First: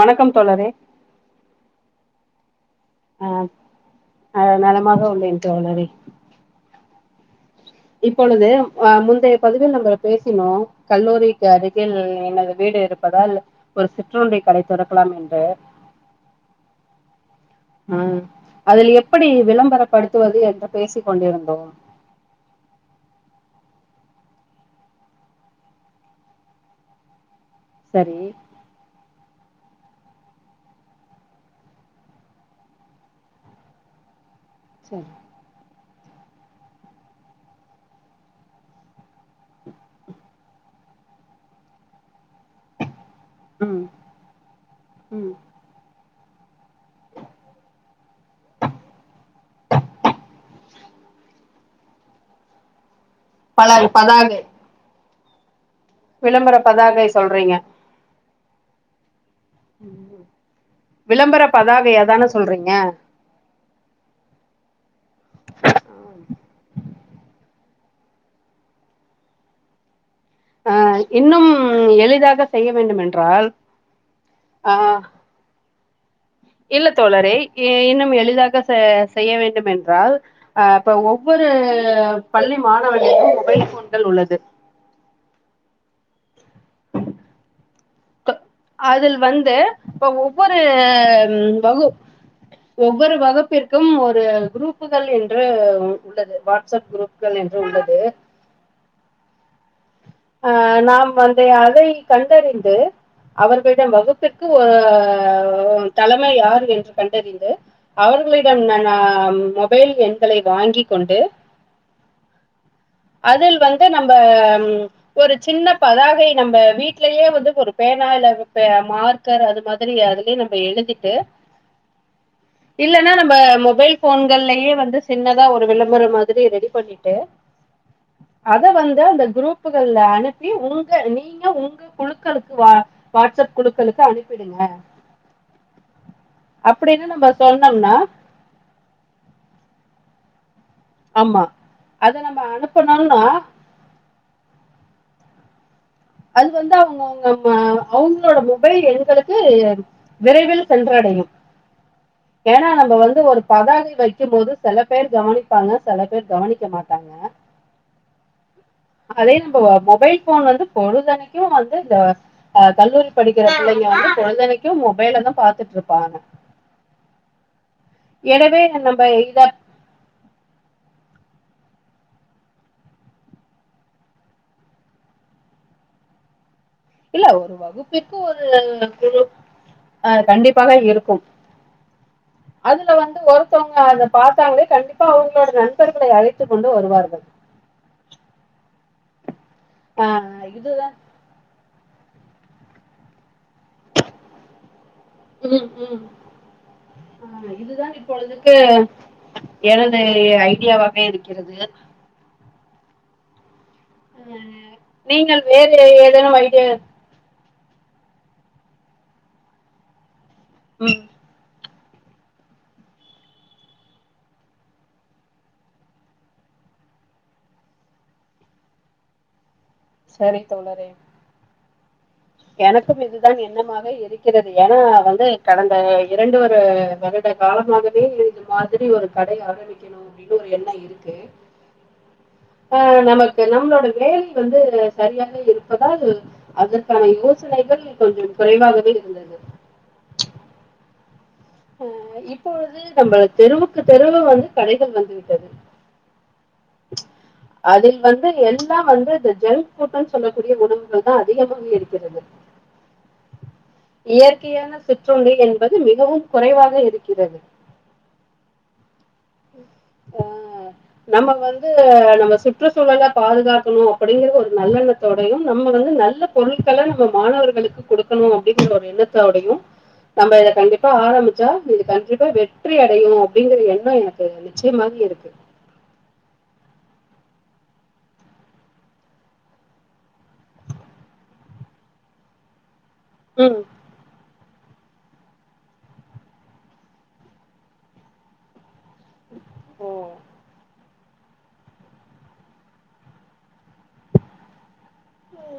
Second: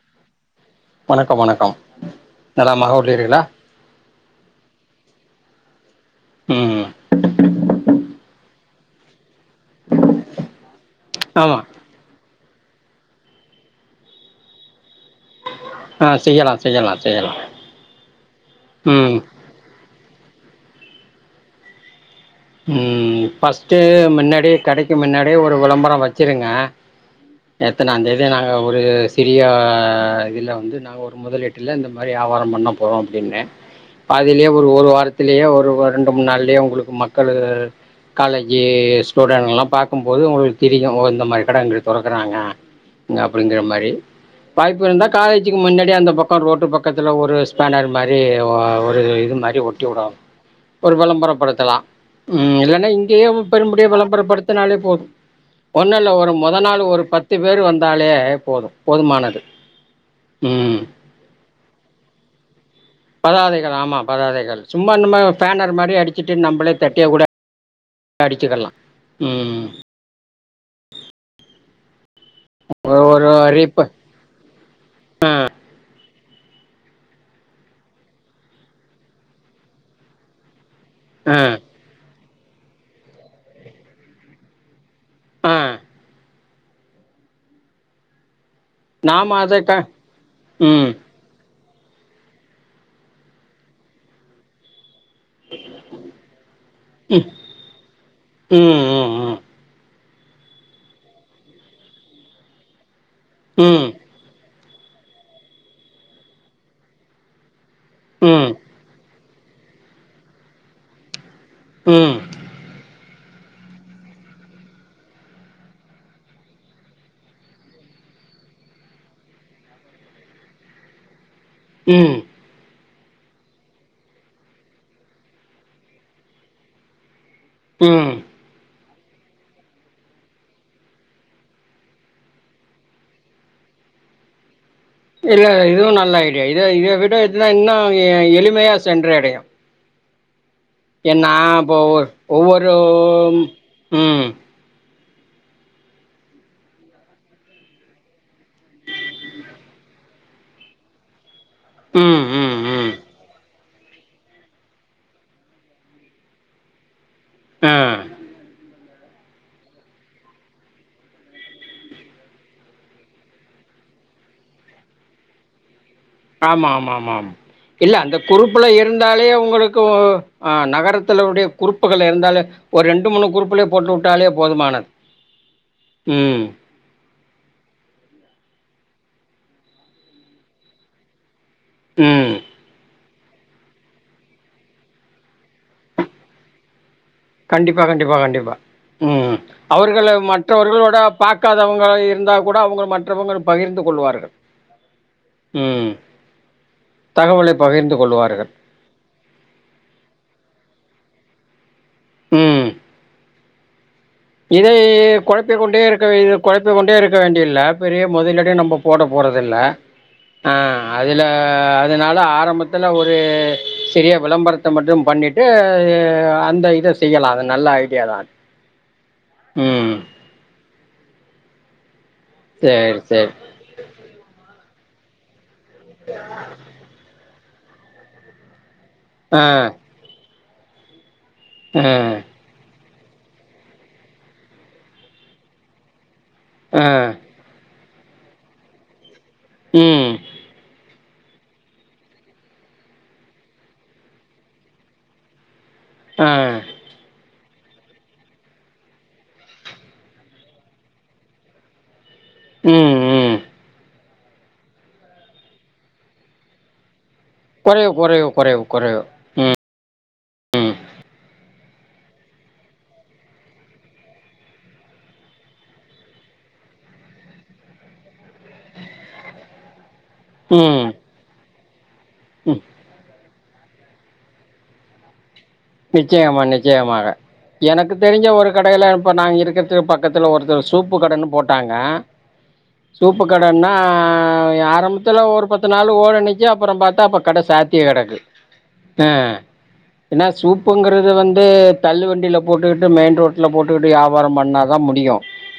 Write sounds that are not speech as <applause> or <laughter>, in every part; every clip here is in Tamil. வணக்கம் தோழரே வணக்கம் வணக்கம் நலமாக உள்ளீர்களா அ நலமாக உள்ளேன் தோழரே ம் இப்பொழுது முந்தைய பதவில் நம்ம பேசினோ கல்லூரி ஆமா கதை எனது வீடு இருப்பதால் ஒரு சிற்றுண்டி கடை தொரக்கலாம் என்று ஆ செய்யலா செய்யலா செய்யலா ஆ அதுல ம் எப்படி விளம்பரப்படுத்துவது என்று பேசிக் கொண்டிருந்தோ ம் ஃப்ர்ஸ்ட் முன்னாடியே கடைக்கு முன்னாடியே ஒரு விளம்பரம் வச்சிருங்க எத்தனாந் சரி தேதி நானு ஒரு சிறிய இதில வந்து நாங்க ஒரு முதலீட்டில இந்த மாதிரி வியாபாரம் பண்ண போறோ அப்படின்னே அதுலே ஒரு ஒரு சரி வாரத்திலேயே ஒரு ரெண்டு மூணு நாள்லயே உங்களுக்கு மக்களு காலேஜு ஸ்டூடெண்ட்லா பாக்கும்போது உங்களுக்கு தெரியு ஓ இந்த மாரி கடை இங்குட்டு தொறக்கிறாங்க அப்படிங்கிற ம் மாரி வாய்ப்பு இருந்தா ம் காலேஜ் க்கு முன்னாடி அந்த பக்கம் ரோட்டு பக்கத்துல ஒரு ஸ்பெனர் மாரி ஒரு இது மாரி ஒட்டி விடனு ஒரு விளம்பரப்படுத்தலா ம் இல்லைன்னா இங்கேயே பல பெரும்படிய பதாகை விளம்பரப்படுத்தினாலே போது ஒண்ணு இல்ல ஒரு மொத விளம்பர நாளு ஒரு பதாகை பத்து சொல்றீங்க பேர் வந்தாலே போது போதுமானது ம் விளம்பர பதாகை அதான சொல்றீங்க பதாதைகள் ஆமா பதாதைகள் சும்மா நம்ம பேனர் மாதிரி அடிச்சிட்டு நம்மளே தட்டியக்கூட அடிச்சுகல்லா ம் அ இன்னும் எளிதாக செய்ய வேண்டும் ஒரு- ஒரு என்றால் ரீப்பு அ இல்ல தோழரே இன்னும் எளிதாக செய்ய வேண்டும் என்றால் அ இப்ப ஆ ஒவ்வொரு பள்ளி மாணவர்கள்டயு மொபைல் ஃபோன்கள் உள்ளது ஆ அதில் நாம் வந்து அதை க இப்ப ஒவ்வொரு ம் வகு ஒவ்வொரு வகுப்பிற்கும் ஒரு குரூப்புகள் என் று உள்ளது வாட்ஸ்அப் ம் குரூப்புகள் என்று உள்ளது ம் ம் ஆ நாம் வந்து அதை கண்டறிந்து ம் அவர்களிடம் வகுப் சக்கு ஒ ஒரு தலைமை யார் என்று கண்டறிந்து ம் அவர்களிடம் மொபைல் எண்களை வாங்கி கொண்டு ம் அதில் வந்து நம்ப ம் ஒரு சின்ன பதாகை நம்ம வீட்லயே வந்து ஒரு பேனா இல்ல மார்க் கர் அது மாதிரி அதுலயே நம்ம எழுதிட்டு ம் இல்லனா நம்ம மொபைல் ஃபோன்கள்லயே வந்து சின்னதா ஒரு விளம்பரம் மாதிரி ரெடி பண்ணிட்டு ம் அத வந்து அந்த குரூப்புகள்ல அனுப்பி உங்க நீங்க உங்க குழுக்களுக்கு வா வாட்ஸ்அப் குழுக்களுக்கு அனுப்பிடுங்க இல்ல இதுவு நல்ல ஐடியா இத இத அப்படின்னு விட நம்ம இதுதா இன்னு சொன்னோம்னா எளிமையா சென்றடையு ஏன்னா ஆமா இப்போ ஒரு அத நம்ம ஒவ்வொரு அனுப்பனோம்னா ம் அது வந்து அவுங்க அவுங்க அவங்களோட மொபைல் எண்களுக்கு ஏறு விரைவில் சென்றடையும் ம் ம் ஏன்னா ம் நம்ம வந்து ஒரு பதாகை வைக்கும் போது சில பேர் கவனிப்பாங்க சில பேர் கவனிக்க மாட்டாங்க ஆ அதே நம்ம மொபைல் ஃபோன் வந்து பொழுதனைக்கு வந்து இந்த அ கல்லூரி படிக்கிற பிள்ளைங்க வந்து பொழுதனைக்கும் மொபைல்ல தா பாத்துட்டு இருப்பாங்க ஆமா ஆமா ஆமா ஆமா இல்ல அந்த எனவே குரூப்புல நம்ம இருந்தாலே இத உங்களுக்கு கு நகரத்துல உடைய குருப்புகள் இருந்தாலே ஒரு ரெண்டு மூணு குரூப்புலயே போட்டு உட்டாலே போதுமானது ம் இல்ல ஒரு வகுப்பிற்கு ஒரு குழு அ கண்டிப்பாக இருக்கு ம் அதுல வந்து ஒரு த்தவங்க அத பாத்தாங்களே கண்டிப்பா அவங்களோட நண்பர்களை அழைத்து கொண்டு வருவார்கள் கண்டிப்பா கண்டிப்பா கண்டிப்பா ம் அவர்கள அஹ், இதுதான் மற்றவர்களோட பாக்காதவங்க இருந்தா கூட அவங்கள மற்றவங்க பகிர்ந்து கொள்வார்கள் ம் ம் ஆ தகவலை இதுதா பகிர்ந்து கொள்வார்கள். இப்பொழுதுக்கு எனது ஐடியாவாவே இருக்கிறது ம் அஹ் இதை நீங்கள் கொழப்பிக் வேறு கொண்டே ஏதேனும் இருக்க ஐடியா கொழப்ப கொண்டே இருக்க வேண்டியல்ல பெரிய முதலிடே நம்ம போட போறதில்ல ம் அதுல அ அதனால ஆரம்பத்துல ஒரு சிறிய விளம்பரத்த மட்டு பண்ணிட்டு அந்த இத செய்யலா அது நல்ல ஐடியா தா ம் சரி தோழரே சரி, எனக்கும் இதுதா சரி. எண்ணமாக இருக்கிறது ஏன்னா வந்து கடந்த இரண்டு ஒரு வரு இந்த காலமாகவே இது மாதிரி ஒரு ஆ, கடைய ஆரம்பிக்கணு அப்டின்னு ஒரு எண்ண இருக்கு ம் ஆ நமக்கு நம்ளோட வேலை வந்து சரியாக இருப்பதால் அதற் ஆ, க்கான யோசனைகள் கொஞ்சம் குறைவாகவே இருந்தது ம் ஓ இப்பொழுது நம்ம தெருவுக்கு தெருவு வந்து கடைகள் வந்து விட்டது அ <inaudible> அதில் வந்து எல்லா வந்து இந்த ஜங்க் ஃபுட்டுன் சொல்லக்கூடிய உணவுகள் தா அதிகமாக இருக்கிறது ம் ம் இயற்கையான சிற்றுண்டி என்பது மிகவும் குறைவாக இருக்கிறது கொறைவு கொறைவு கொறைவு கொறைவு ம் ஆ ம் நம்ம வந்து நம்ம சுற்றுச்சூழல பாதுகாக்கணு அப்டிங்கிறது ஒரு நல்லெண்ணத்தோடையு நம்ம வந்து நல்ல பொருட்கள நம்ம மாணவர்களுக்கு குடுக்கணு அப்டிங்கிற ஒரு எண்ணத்தோடையு நம்ப இத ம், கண்டிப்பா ஆரம்மிச்சா இது கண்ட்ரிப்பா வெற்றி அடையு அப்டிங்கிற எண்ணோ எனக் கு நிச்சியமாவே இருக்கு நிச்சயமா நிச்சயமாக எனக்கு தெரிஞ்ச ஒரு கடையில இப்ப நாங்க இருக்கற்துக்கு பக்கத்துல ஒருத்தர் சூப்பு கடைன்னு போட்டாங்க <inaudible> சூப்பு ம் கடன்னா யாரம்ப த்துல ஒரு பத்து நாளு ஓரனிக்கு அப்பறோ பாத்தா அப்ப கட சாத்தியே கெடக்கு அ ஓ ஏனா சூப்புங்கிறது வந்து தள்ளு வண்டியில போட்டுக்கிட்டு மெயின் ரோட்ல போட்டுக்கிட்டு வியாபார பண்ணா தா முடியு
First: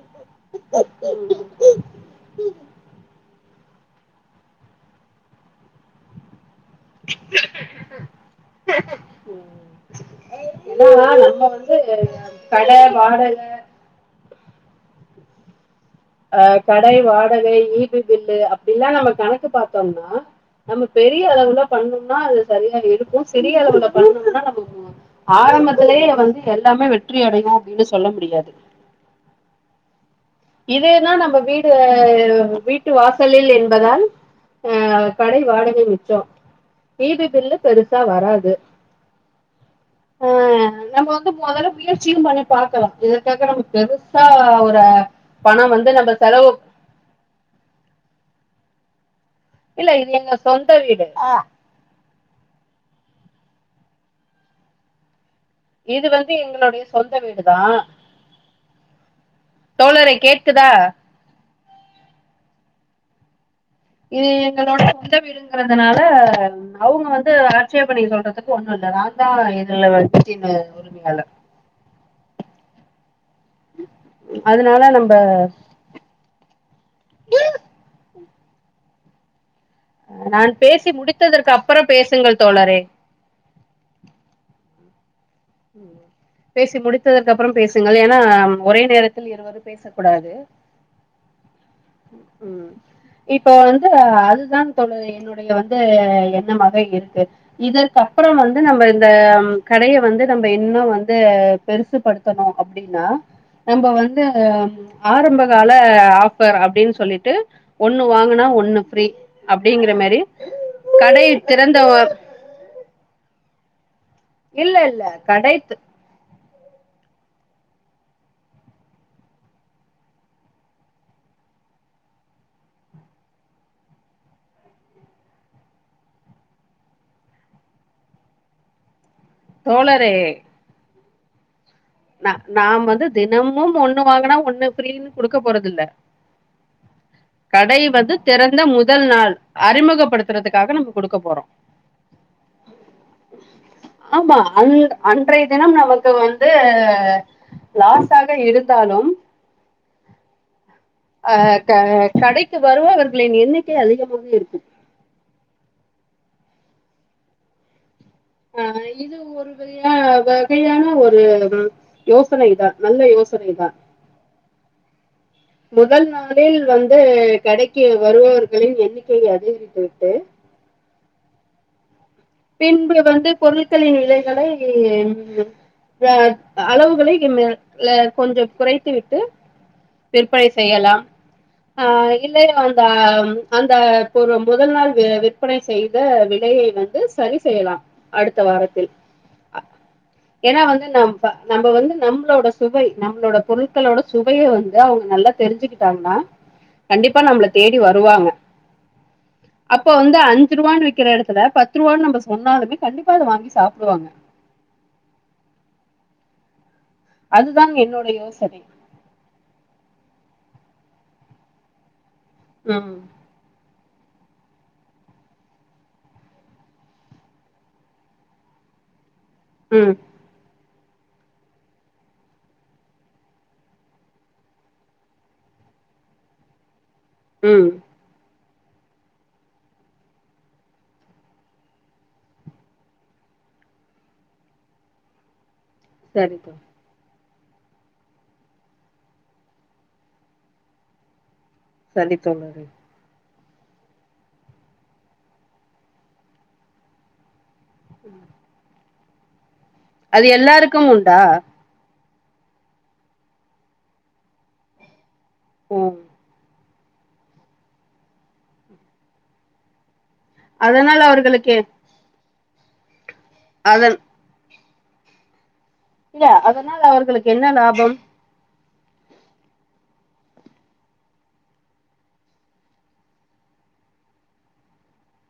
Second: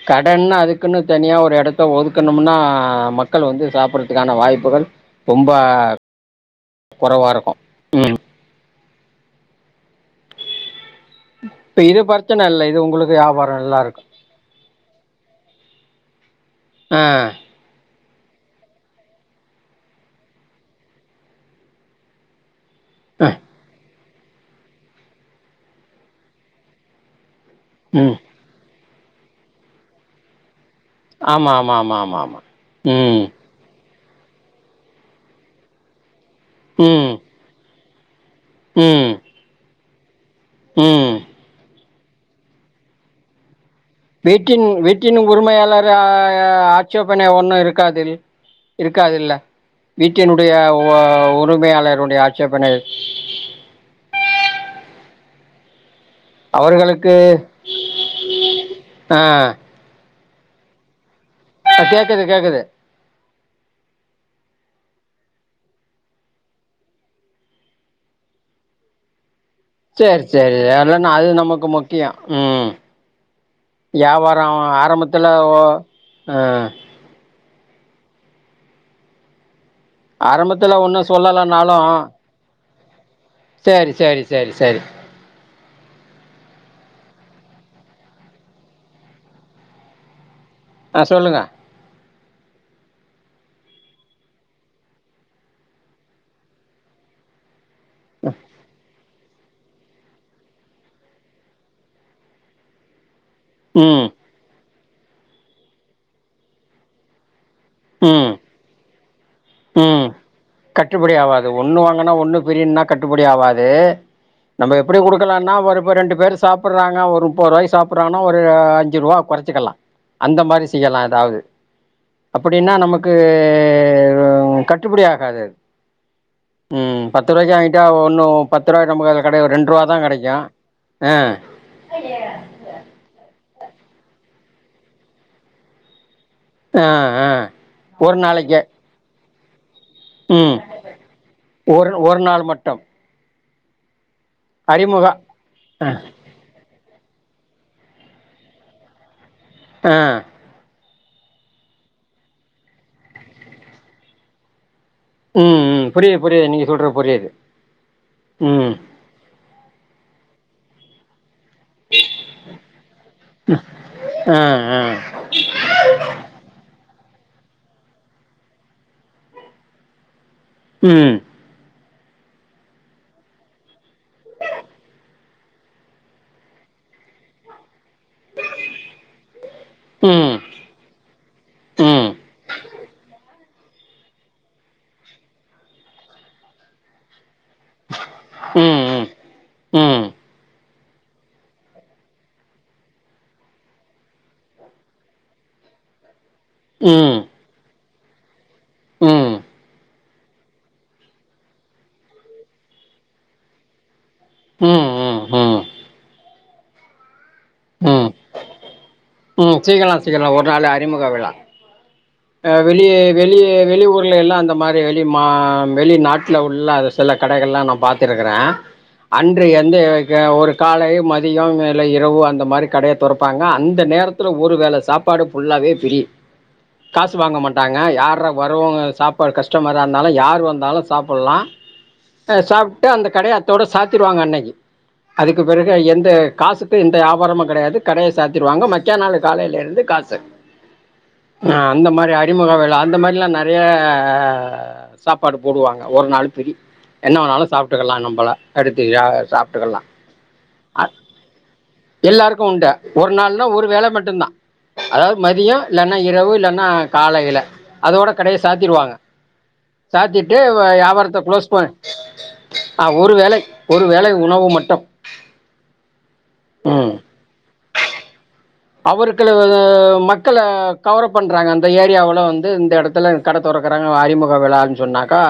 கடன்னா அதுக்குன்னு தனியா ம் ஒரு எடத் த்த ஒதுக்கணும்னா மக்கள் வந்து சாப்பிட்றதுக்கான வாய்ப்புகள் ரொம்ப குறைவா இருக்கும். ம். என்னதா வண் நம்ப வந்து அது கட வாடக நல்லாருக்கு அ கடை ஆ. வாடகை ஈ பி பில்லு அப்டிலா நம்ம கணக்கு பாத்தோம்னா நம்ம பெரிய அளவுல பண்ணோனா அது சரியா எடுக்கு அ. சிறிய அளவுல பண்ணணும்னா நம்ம ஆரம்பத்துலேயே வந்து எல்லாமே ற்றி அடைவோ அப்டின்னு சொல்ல ம். முடியாது இதேதா நம்ம ஆமா வீடு ஆமா ஆமா ஆமா ஆமா. வீட்டு ம். வாசலில் என்பதால் ஆ கடை வாடகை மிச்சோ ம். ஈபி பில்லு பெருசா வராது ம் ஆ நம்ம ம். வந்து மொதல்ல முயற்சியு பண்ணி பாக்கலா இதற்காக நம்ம பெருஸ் வீட்டின் வீட்டின் உரிமையாளரா செலவு ச்சேபனை ஒன்னு இருக்காதுல் இருக்காதுல்ல இல்ல இது வீட்டின் எங்க உடைய சொந்த வீடு உரிமையாளருடைய ஆட்சேபனை இது வந்து எங்களுடைய அவர்களுக்கு சொந்த வீடு தா ஆ தோழரே கேக்குதா அ கேக்குது கேக்குது இது எங்களோட சொந்த வீடு குங்கறதுனால அவுங்க வந்து ஆட்சேபனை சொல்றதுக்கு ஒண்ணு இல்ல நா தா இதுல சேர் வீட்டின் சேரி வேறேன்ன அது உரிமையாளர் நமக்கு மொ டியா ம் யாவார அதனால நம்ம ஆரம்பத்துல ஓ அ நான் ஆரம்பத்துல பேசி ஒண்ணு முடித்ததற்கு சொல்லலனாலு அப்புறம் பேசுங்கள் தோழரே செரி செரி செரி செரி பேசி முடித்ததற்கு அப்பறோ பேசுங்கள் ஏனா ஒரே நேரத்தில் இருவரு பேசக்கூடாது ஆ சொல்லுங்க ம் இப்போ வந்து அதுதா தோழர் என்னுடைய வந்து எண்ணமாக இருக்கு இதற்கப்பறம் வந்து நம்ம இந்த கடைய வந்து நம்ப இன்னு வந்து பெருசுபடுத்தணு அப்டின்னா நம்ப ம். வந்து ஆ ஆரம்பகால ஆஃபர் அப்டின் சொல்லிட்டு ஒண்ணு ம். வாங்குனா ஒண்ணு ஃப்ரீ அப்டிங்கற ம் மாரி கடைய திறந்தவ ஒன்னு பிரியனா கட்டுப்படி ஆவாது நம்ம இல்ல எப்டி இல்ல குடுக்கலானா கடை ஒரு த- ப ரெண்டு பேர் சாப்புறாங்க ஒரு முப்ப ரூவாய்க்கி சாப்புறாங்கனா ஒரு அஞ்சு ரூவா கொறச்சுக்கலா அந்த மாரி செய்யலா ஏதாவது அப்பிடின்னா நமக்கு ம் கட்டுப்படி ஆகாது ம் பத்து ரூவாய்கு வாங்கிட்டா ஒன்னு பத்து ரூவாய் நம்ம கைடய ஒரு ரெண்டு ரூபா தா தோழரே கிடைக்கு ஆ நா நாம வந்து தினமும் ஒண்ணு வாங்கினா ஒண்ணு ஃப்ரீன்னு குடுக்க போறது இல்ல ஆ ஆ கடை வந்து ஒரு திறந்த நாளைக்கே முதல் நாள் அறிமுக ம் படுத்துறதுக்காக நம்ம குடுக்க போறோ ஒரு ஒரு நாள் மட்டும் ஆமா அந் அறிமுக அன்றைய தினம் நமக்கு வந்து இந்த லாசாக ஆக இருந்தாலு ஆ அ க கடைக்கு வருபவர்களின் எண்ணிக்கை அதிகமாக இருக்கு ம் ம் புரியுது புரியுது நீங்க சொல்ற புரியுது ம் அஹ் இது ஒரு வகையா வகையான ஒரு யோசனைதா நல்ல யோசனை தா ஆ ஆ முதல் நாளில் வந்து கடைக்கு வருபவர்களின் எண்ணிக்கையை அதிகரித்து விட்டு ம் பின்பு வந்து பொருட்களின் விலைகளை ம் ஆ அளவுகளை ம் எ கொஞ்சம் குறைத்து விட்டு ம் விற்பனை செய்யலா ஆ ம் இல்லை அந்த அந்த ஒரு முதல் நாள் விற்பனை செய்த விலையை வந்து சரி செய் செய்யலா அடுத்த ம் ம் வாரத்தில் ம் அ ம் ஏனா வந்து நம் இப்ப நம்ப வந்து நம்ளோட சுவை நம்ளோட பொருட்களோட சுவைய வந்து அவுங்க நல்லா தெரிஞ்சுக்கிட்டாங்கனா தெரிஞ்சுக்கிட்டாங்கன்னா கண்டிப்பா நம்ளுக் தேடி வருவாங்க ம் அப்ப வந்து அஞ்சு ரூவான் விக்கிற எடத்துல பத் த்ருவா நம்ம சொன்னாலுமே கண்டிப்பா அத வாங்கி சாப்டுவாங்க ம் ம் ம் அதுதான் என்னோட ம் யோசனை ம் சீக்கலாம் சீக்கலா ஒரு நாள் அறிமுக விழா ஆ வெளியே ம் வெளியே வெளி ஊர்ல எல்லா இந்த மாரி வெளி மா வெளிநாட்டுல உள்ள அது சில கடைகளல்லா நா பாத்துருக்கிற அன்று எந்த ம் ஏ ஒரு காலை மதியம் இரவு அந்த மாரி கடைய தொறப்பாங்க அந்த நேரத் லுல ஒரு வேள சாப்பாடு ஃபுல்லாவே ஃப்ரீ காசு வாங்க ம் மாட்டாங்க யார வருவாங்க சாப்பாடு கஸ்டமரா இருந்தாலும் யார் வந்தாலும் சாப்புலாம் ச சாப்ட்டு அந்த கடய அத்தோட சாத்திடுவாங்க அன்னைக்கு அதுக்கு பிறகு எந் ந சரி தோ காசுக்கு எந்த வியாபாரமு கெடையாது கடைய சாத்திடுவாங்க மக்கையா நாளு காலைல இருந்து காசு ஆ அந்த மாரி சரி அறிமுக தோழரே விழா அந்த மாரிலா ந நறைய சாப்பாடு போடுவாங்க ஒரு நாள் ஃப்ரீ என்னா வேண்லு சாப் ட்டுக்கலா நம்மள அடுத்து யார் சாப்ட்டுக்கலா அது எல்லாருக்கும் உண்டா எல்லாருக்கும் உண்டு ஒரு நாள்ன்னா ஒரு வேல மட்டும் தான் அதாவது மதியோ இல்லன்னா ம் இரவு இல்லன்னா காலைல அதோட கடைய சாத்திடுவாங்க சாத்திட்டு அதனால வியாபாரத்த க்ளோஸ் அவர்களுக்கு ப ஆ ஒரு வேளை அத ஒரு வேளை உணவு மட்டும் இல்ல அதனால அவர்களுக்கு என்ன லாபம் அவருக்குளுவு மக்கள கவரப் பண்றாங்க அந்த ஏரியாவுல வந்து இந்த எடத்துல கடத் தொறக்குறாங்க அறிமுக விழான் சொன்னாக்கா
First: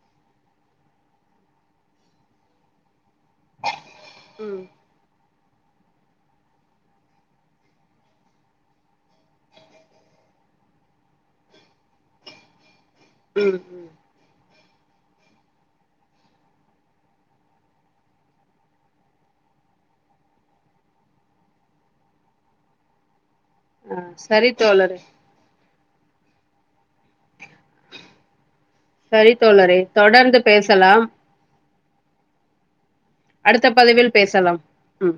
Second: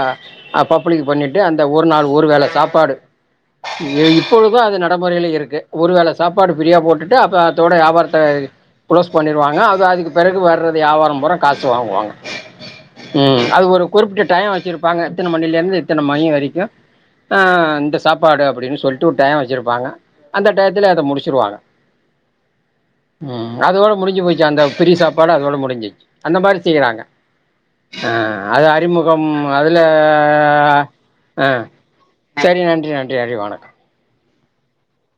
ஆ பப்ளிக் பண்ணிட்டு அந்த ஒரு நாள் ஒரு வேள சாப்பாடு <unintelligible> ம் இப்பொழுதும் அது நடமுறைல இருக்கு ஒரு வேல சாப்பாடு ஃபிரீயா போட்டுட்டு அப்ப அத்தோட வியாபார த்த குளோஸ் பண்ணிடுவாங்க அது அதுக்கு பிறகு வர்றது வியாபாரம் பூறா காசு வாங்குவாங்க ம் அது ஒரு குறிப்பிட்ட டையோ வச்சுருப்பாங்க இத்தன மணில இருந்து இத்தன மணி வரைக்கு ஆ இந்த சாப்பாடு அப்டின்னு சொல்லுட்டு ஒரு டைம் வச்சுருப்பாங்க அந்த டயத்துல அத முடிச்சுருவாங்க ம் அதோட ஆ முடிஞ்சு போச்சு சரி அந்த ஃப்ரீ தோழரே சாப் பாடு அதோட முடிஞ்சிச்சு அந்த மாரி செய்றாங்க அ அது அறிமுகம் சரி அதுல தோழரே தொடர்ந்து பேசலாம் அ சேரி நன்றி நன்றி நன்றி அடுத்த வணக்கம் பதிவில் பேசலாம் ம்